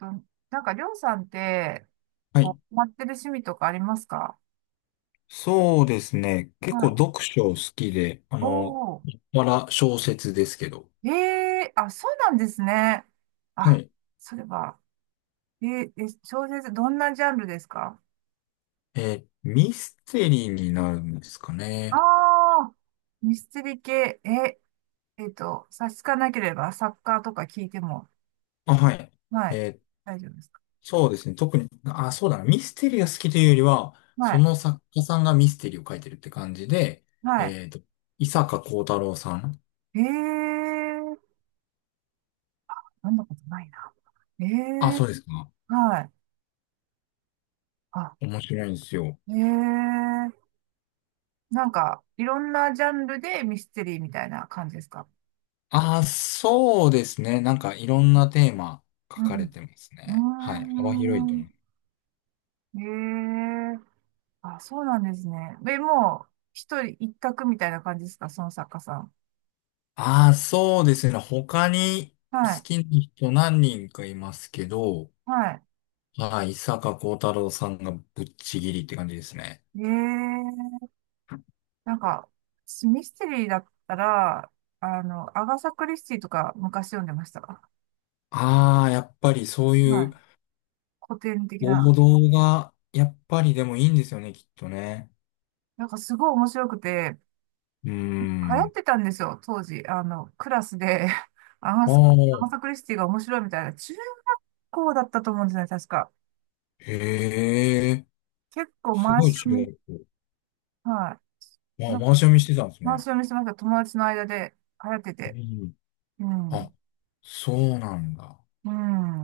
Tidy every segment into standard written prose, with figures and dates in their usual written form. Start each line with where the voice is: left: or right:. right: あ、なんか、りょうさんって、
left: はい。
right: こう、ハマってる趣味とかありますか？
left: そうですね。結
right: は
left: 構
right: い。
left: 読書好きで、
right: おー。
left: まだ小説ですけど。
right: ええ。あ、そうなんですね。
left: は
right: あ、
left: い。
right: それは、えーえ、小説、どんなジャンルですか？
left: ミステリーになるんですか
right: あ
left: ね。
right: あー、ミステリー系、差し支えなければ、作家とか聞いても、
left: あ、はい。
right: はい、
left: えー
right: 大丈夫ですか？
left: そうですね。特に、あ、そうだな。ミステリーが好きというよりは、
right: は
left: そ
right: い、
left: の作家さんがミステリーを書いてるって感じで、
right: はい。
left: えっと、伊坂幸太郎さん。
right: ええー、飲んだことないな。え
left: あ、
right: え。
left: そうですか。
right: はい。あ、
left: 面白いんですよ。
right: ええ。なんか、いろんなジャンルでミステリーみたいな感じですか？
left: あ、そうですね。なんかいろん
right: う
left: なテーマ書か
right: ん。
left: れてます
right: うー
left: ね。はい。幅広いと思う。
right: ん。ええ。あ、そうなんですね。で、もう、一人一択みたいな感じですか、その作家さん？
left: ああ、そうですね。他に
right: は
left: 好
right: い。
left: きな人何人かいますけど、
right: は
left: はい、伊坂幸太郎さんがぶっちぎりって感じですね。
right: い。ええ。なんか、私ミステリーだったら、アガサ・クリスティとか昔読んでました。は
left: ああ、やっぱりそう
right: い。
left: いう
right: 古典的
left: 王
right: な。
left: 道が、やっぱりでもいいんですよね、きっとね。
right: なんかすごい面白くて、
left: うー
right: 流行っ
left: ん。
right: てたんですよ、当時。クラスで、アガ
left: あ
right: ス、アガサ・
left: あ、
right: クリスティが面白いみたいな、中高だったと思うんですよね、確か。
left: へえ、
right: 結構
left: す
right: 回
left: ご
right: し
left: い
right: 読
left: 違
right: み、
left: う。
right: はい。
left: あ
right: な
left: あ、
right: ん
left: 回
right: か
left: し読みしてたんです
right: 回し
left: ね。
right: 読みしてました。友達の間で流行って
left: う
right: て。
left: ん。
right: う
left: あ、
right: ん。
left: そうなんだ。
right: う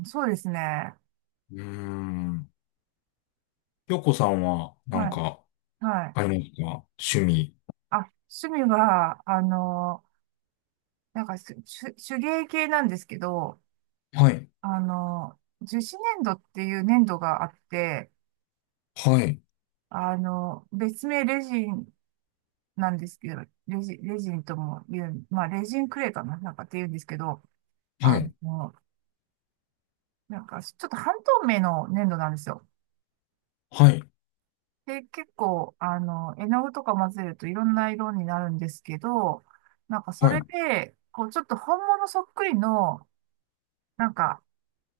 right: ん、そうですね。
left: うーん。ひょこさんは、な
right: は
left: ん
right: い。
left: か、
right: はい。
left: ありますか趣味？
right: あ、趣味は、なんか手芸系なんですけど、
left: はい。
right: 樹脂粘土っていう粘土があって、
left: はい、
right: 別名レジンなんですけど、レジンとも言う、まあ、レジンクレーかな、なんかって言うんですけど、
left: は
right: あ
left: い、
right: の、なんか、ちょっと半透明の粘土なんですよ。
left: はい、
right: で、結構、絵の具とか混ぜるといろんな色になるんですけど、なんか、そ
left: はい、
right: れで、こう、ちょっと本物そっくりの、なんか、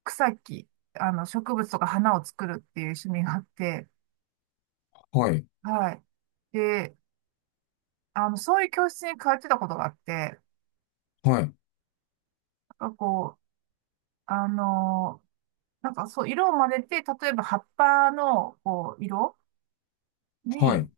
right: 草木、植物とか花を作るっていう趣味があって、
left: はい、
right: はい。で、そういう教室に通ってたことがあって、
left: はい、
right: なんかこう、あのなんかそう、色を混ぜて、例えば葉っぱのこう色
left: は
right: に、
left: い。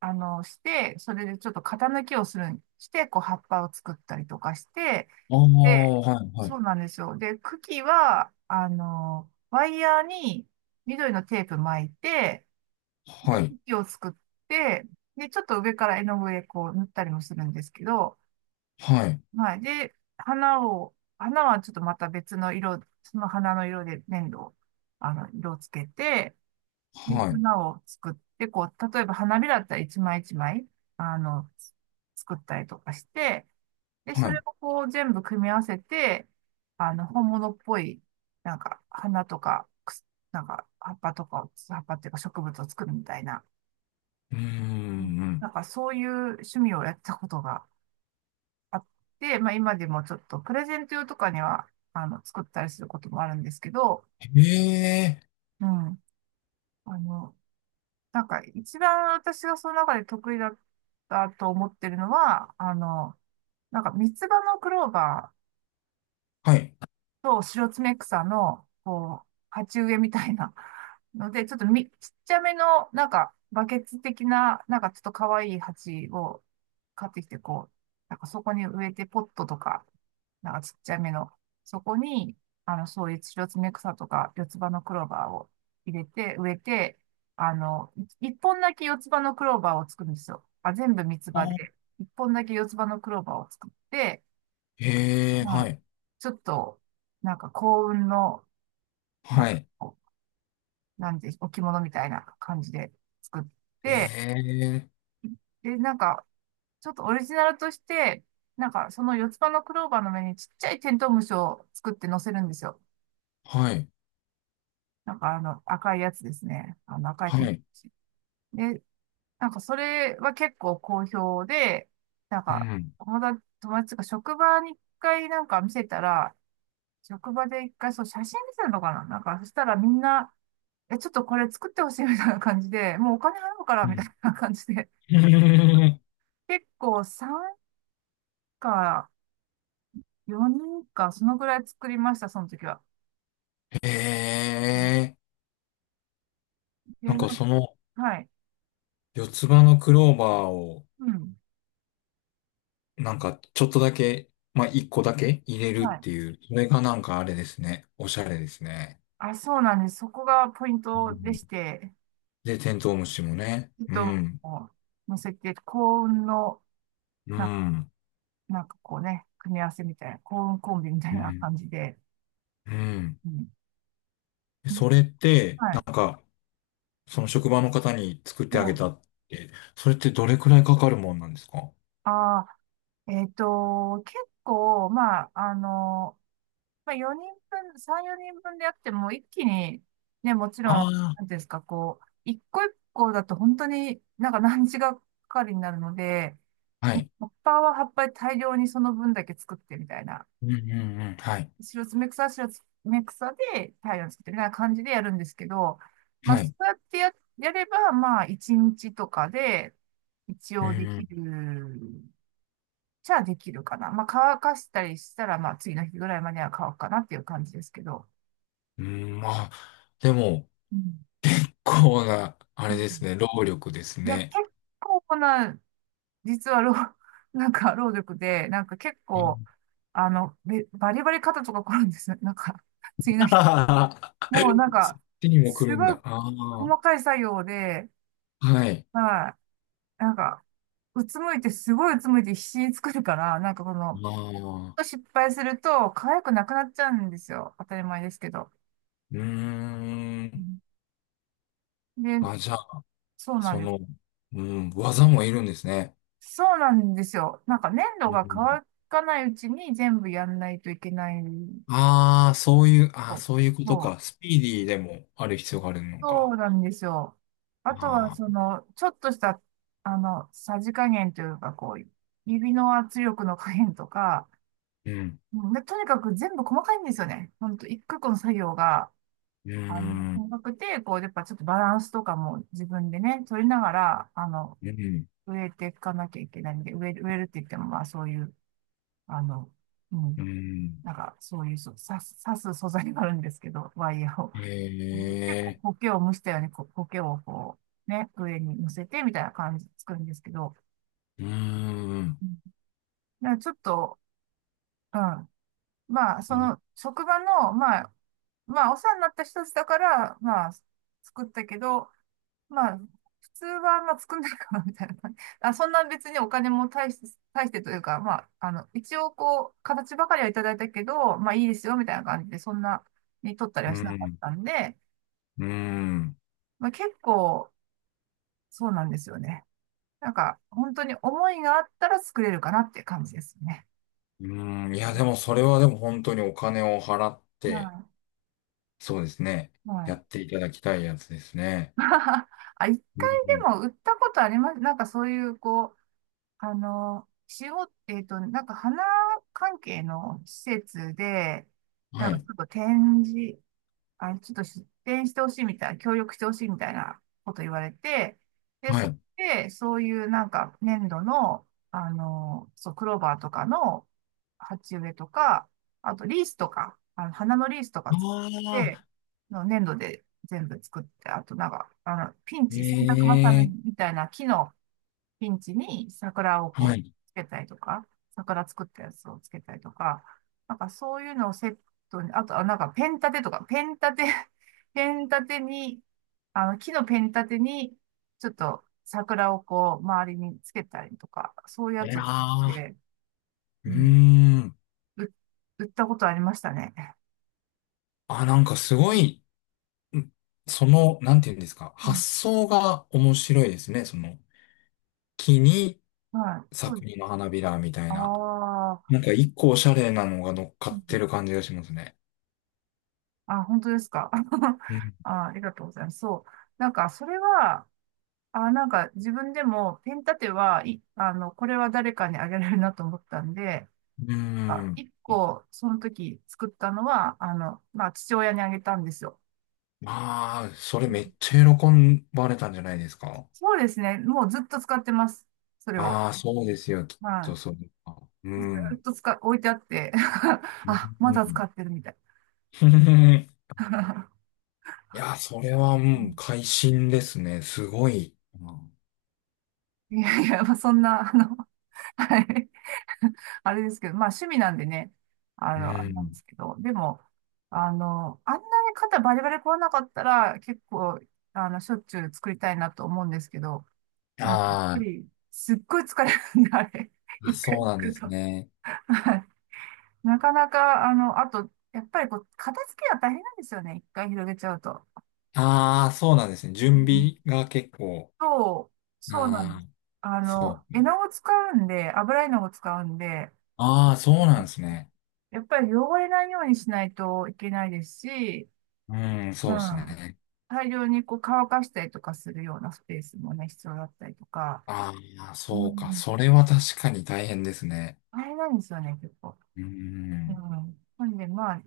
right: して、それでちょっと型抜きをするん、して、こう葉っぱを作ったりとかして、
left: ああ、
right: で、
left: はい、はい、
right: そうなんですよ。で、茎は、ワイヤーに緑のテープ巻いて、で、
left: はい、
right: 茎を作って、で、ちょっと上から絵の具でこう塗ったりもするんですけど、
left: はい、
right: はい。で、花はちょっとまた別の色、その花の色で粘土を、色をつけて、で
left: はい、
right: 花を作って、こう、例えば花びらだったら一枚一枚、あの、作ったりとかして、で、そ
left: は
right: れ
left: い。
right: をこう全部組み合わせて、本物っぽい、なんか、花とか、なんか、葉っぱとかを、葉っぱっていうか植物を作るみたいな、
left: うー
right: うん。
left: ん。
right: なんかそういう趣味をやったことがあって、まあ今でもちょっとプレゼント用とかには、作ったりすることもあるんですけど、
left: へええ、
right: うん。あの、なんか、一番私がその中で得意だったと思ってるのは、なんか、三つ葉のクローバー、
left: はい。
right: と、シロツメクサの、こう、鉢植えみたいな ので、ちょっとちっちゃめの、なんか、バケツ的な、なんかちょっと可愛い鉢を買ってきて、こう、なんかそこに植えて、ポットとか、なんかちっちゃめの、そこに、そういうシロツメクサとか、四つ葉のクローバーを入れて、植えて、あの、一本だけ四つ葉のクローバーを作るんですよ。あ、全部三つ
left: あ
right: 葉
left: ー、
right: で、一本だけ四つ葉のクローバーを作って、
left: へえ、
right: ま
left: は
right: あ、
left: い、
right: ちょっと、なんか幸運の、なん
left: は
right: か
left: い。
right: こう、なんで、置物みたいな感じで作っ
left: へ
right: て、
left: え、
right: で、なんか、ちょっとオリジナルとして、なんか、その四つ葉のクローバーの上にちっちゃいテントウムシを作って乗せるんですよ。
left: はい、
right: なんか、赤いやつですね。赤い
left: は
right: テントウ
left: い。
right: ムシ。で、なんか、それは結構好評で、なん
left: う
right: か、
left: ん、
right: 友達が職場に一回なんか見せたら、職場で一回、そう、写真見せるのかな、なんか、そしたらみんな、え、ちょっとこれ作ってほしいみたいな感じで、もうお金払うか
left: う
right: らみたいな感じで、
left: ん。
right: 結構3か4人か、そのぐらい作りました、その時は。
left: へ
right: うん。
left: え、
right: で
left: な
right: な
left: ん
right: ん
left: か
right: か、
left: その
right: はい。
left: 四つ葉のクローバーを、
right: うん。
left: なんかちょっとだけ、まあ一個だけ入れるっ
right: はい。
left: ていう、それがなんかあれですね。おしゃれですね。
right: あ、そうなんです。そこがポイン
left: う
right: トでし
left: ん。
right: て、
left: で、テントウムシもね。
right: ちょっ
left: う
right: と
left: ん。
right: もう乗せて、幸運の、
left: う
right: なんか、
left: ん。
right: なんかこうね、組み合わせみたいな、幸運コンビみたい
left: う
right: な
left: ん。
right: 感じで。
left: うん。
right: うん。
left: でそれって、
right: は
left: なん
right: い。
left: か、その職場の方に作っ
right: は
left: てあげた
right: い。
left: って、それってどれくらいかかるもんなんですか？
right: ああ、結構、まあ、まあ、4人分、3、4人分でやっても、一気に、ね、もちろん、
left: あ
right: なん
left: あ
right: ていうんですか、こう、一個一個だと本当になんか何日がかかりになるので、
left: ー、はい。
right: 葉っぱは葉っぱで大量にその分だけ作ってみたいな、
left: うんうんうん。はい。
right: 白爪草は白爪草で大量に作ってみたいな感じでやるんですけど、まあ、
left: は
right: そ
left: い。
right: うやってやれば、まあ、1日とかで、一
left: う
right: 応でき
left: ん。
right: る、じゃあできるかな。まあ、乾かしたりしたら、まあ、次の日ぐらいまでは乾くかなっていう感じですけど。
left: うん、まあ、でも、
right: うん。
left: こうな、あ
right: う
left: れです
right: ん。
left: ね、労力です
right: いや、結
left: ね。
right: 構な、実はなんか労力で、なんか結
left: う
right: 構、
left: ん
right: バリバリ肩とか凝るんですよ。なんか、次 の日。もうなん
left: そっ
right: か、
left: ちにも来
right: す
left: るん
right: ごい
left: だ。あ
right: 細
left: あ。
right: かい作業で、
left: はい。
right: はい、なんか、うつむいて、すごいうつむいて必死に作るから、なんかこの、
left: ああ。
right: 失敗すると、可愛くなくなっちゃうんですよ。当たり前ですけど。
left: うー
right: う
left: ん。
right: ん。で、
left: あ、じゃあ
right: そうなん
left: そ
right: です。
left: の、うん、技もいるんですね。
right: そうなんですよ。なんか粘土
left: う
right: が
left: ん。
right: 乾かないうちに全部やんないといけない。
left: ああ、そういう、あ
right: そ
left: あ、
right: う
left: そういうこと
right: そう、
left: か。スピーディーでもある必要があるの
right: そ
left: か。
right: うなんですよ。あとは、
left: あ
right: そ
left: あ、
right: の、ちょっとした、さじ加減というか、こう、指の圧力の加減とか、
left: うん、
right: うん。で、とにかく全部細かいんですよね。ほんと、一個一個の作業が、
left: うん、
right: 細かくて、こう、やっぱちょっとバランスとかも自分でね、取りながら、
left: うん、
right: 植えていかなきゃいけないんで、植える、植えるって言っても、まあ、そういう、あの、う
left: う
right: ん、
left: ん。
right: なんか、そういう、そう、刺す素材があるんですけど、ワイヤーを。
left: え
right: 結
left: え、
right: 構苔を蒸したように、こう、苔をこう、ね、上に乗せてみたいな感じで作るんですけど、
left: うん、
right: うん。だからちょっと、うん。まあ、そ
left: うん、
right: の、職場の、まあ、まあ、お世話になった人たちだから、まあ、作ったけど、まあ、普通は、まあ、作んないかな、みたいな感じ。あ、そんな別にお金も大して、大してというか、まあ、一応、こう、形ばかりはいただいたけど、まあ、いいですよ、みたいな感じで、そんなに取ったり
left: う
right: はしなかっ
left: ん、
right: たんで、
left: うん。
right: まあ、結構、そうなんですよね。なんか、本当に思いがあったら作れるかなっていう感じですね。
left: うん。いや、でもそれはでも本当にお金を払って、
right: は
left: そうですね。
right: い。は
left: や
right: い。
left: っていただきたいやつですね。
right: あ、一
left: う
right: 回で
left: ん。
right: も売ったことあります。なんかそういう、こう、仕事、なんか花関係の施設で、な
left: は
right: んかち
left: い、
right: ょっと展示、あ、ちょっと出店してほしいみたいな、協力してほしいみたいなこと言われて、で、
left: は
right: そこ
left: い。
right: で、そういうなんか粘土の、そう、クローバーとかの鉢植えとか、あとリースとか、花のリースとか作っ
left: あ
right: て、
left: あ、
right: の粘土で全部作って、あとなんか、ピンチ、洗濯バサ
left: え
right: ミ
left: え、
right: みたいな木のピンチに桜をこ
left: は
right: う
left: い。
right: つけたりとか、桜作ったやつをつけたりとか、なんかそういうのをセットに、あとはなんかペン立て、ペン立てに、あの木のペン立てに、ちょっと桜をこう周りにつけたりとか、そういうや
left: え
right: つを作っ
left: ら
right: て、
left: ー。
right: う
left: うー
right: ん、
left: ん。
right: う売ったことありましたね。
left: あ、なんかす
right: う
left: ご
right: ん。
left: い、んその、なんていうんですか、
right: う
left: 発
right: ん。
left: 想が面白いですね。その、木に
right: はい、そう
left: 作
right: です。
left: 品の花びらみたい
right: あ
left: な。
right: あ、
left: なんか一個おしゃれなのが乗っか
right: う
left: って
right: ん。
left: る感じがしますね。
right: あ、本当ですか。
left: うん。
right: あ、ありがとうございます。そう。なんか、それは、あ、なんか自分でもペン立ては、い、あの、これは誰かにあげられるなと思ったんで、
left: うー
right: あ、
left: ん。
right: 一個、その時作ったのは、まあ、父親にあげたんですよ。
left: まあ、それ
right: う
left: め
right: ん。
left: っちゃ喜ばれたんじゃないですか。
right: そうですね。もうずっと使ってます。それを。
left: ああ、そうですよ、きっと
right: は
left: そうか。
right: い。ず
left: う
right: っ
left: ん。
right: と置いてあって
left: う
right: あ、まだ使
left: ん。
right: ってるみたい。
left: いや、それは、う
right: う
left: ん、
right: ん。
left: 会心ですね。すごい。
right: いやいや、まあ、そんな、はい。あれですけど、まあ趣味なんでね、
left: う
right: あれなんで
left: ん。
right: すけど、でも、あんなに肩バリバリ凝らなかったら、結構、しょっちゅう作りたいなと思うんですけど、なんかやっぱ
left: あ
right: り、すっごい疲れるんで、あれ、
left: ーあ、
right: 一回
left: そうなん
right: 作
left: で
right: る
left: す
right: と。
left: ね。
right: はい。なかなか、あと、やっぱりこう、片付けが大変なんですよね、一回広げちゃうと。
left: ああ、そうなんですね。
right: う
left: 準
right: ん。
left: 備が結構。
right: そう、そうなんで
left: あ
right: す。
left: あ、そう。
right: 絵の具使うんで、油絵の具使うんで、
left: ああ、そうなんですね。
right: やっぱり汚れないようにしないといけないですし、
left: うん、そ
right: う
left: うです
right: ん。
left: ね。
right: 大量にこう乾かしたりとかするようなスペースもね、必要だったりとか、
left: ああ、
right: う
left: そうか。
right: ん。
left: それは確かに大変ですね。
right: 大変なんですよね、結構。
left: う
right: う
left: ん、
right: ん。なんで、まあ、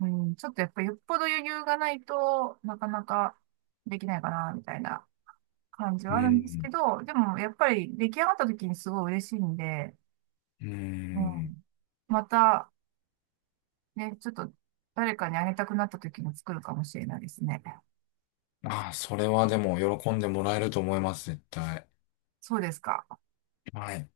right: うん、ちょっとやっぱりよっぽど余裕がないとなかなかできないかな、みたいな感じ
left: う
right: はあるんです
left: ん、
right: けど、でもやっぱり出来上がった時にすごい嬉しいんで、
left: う
right: う
left: ん。
right: ん。また、ね、ちょっと誰かにあげたくなった時に作るかもしれないですね。
left: ああ、それはでも喜んでもらえると思います、絶対。
right: そうですか。
left: はい。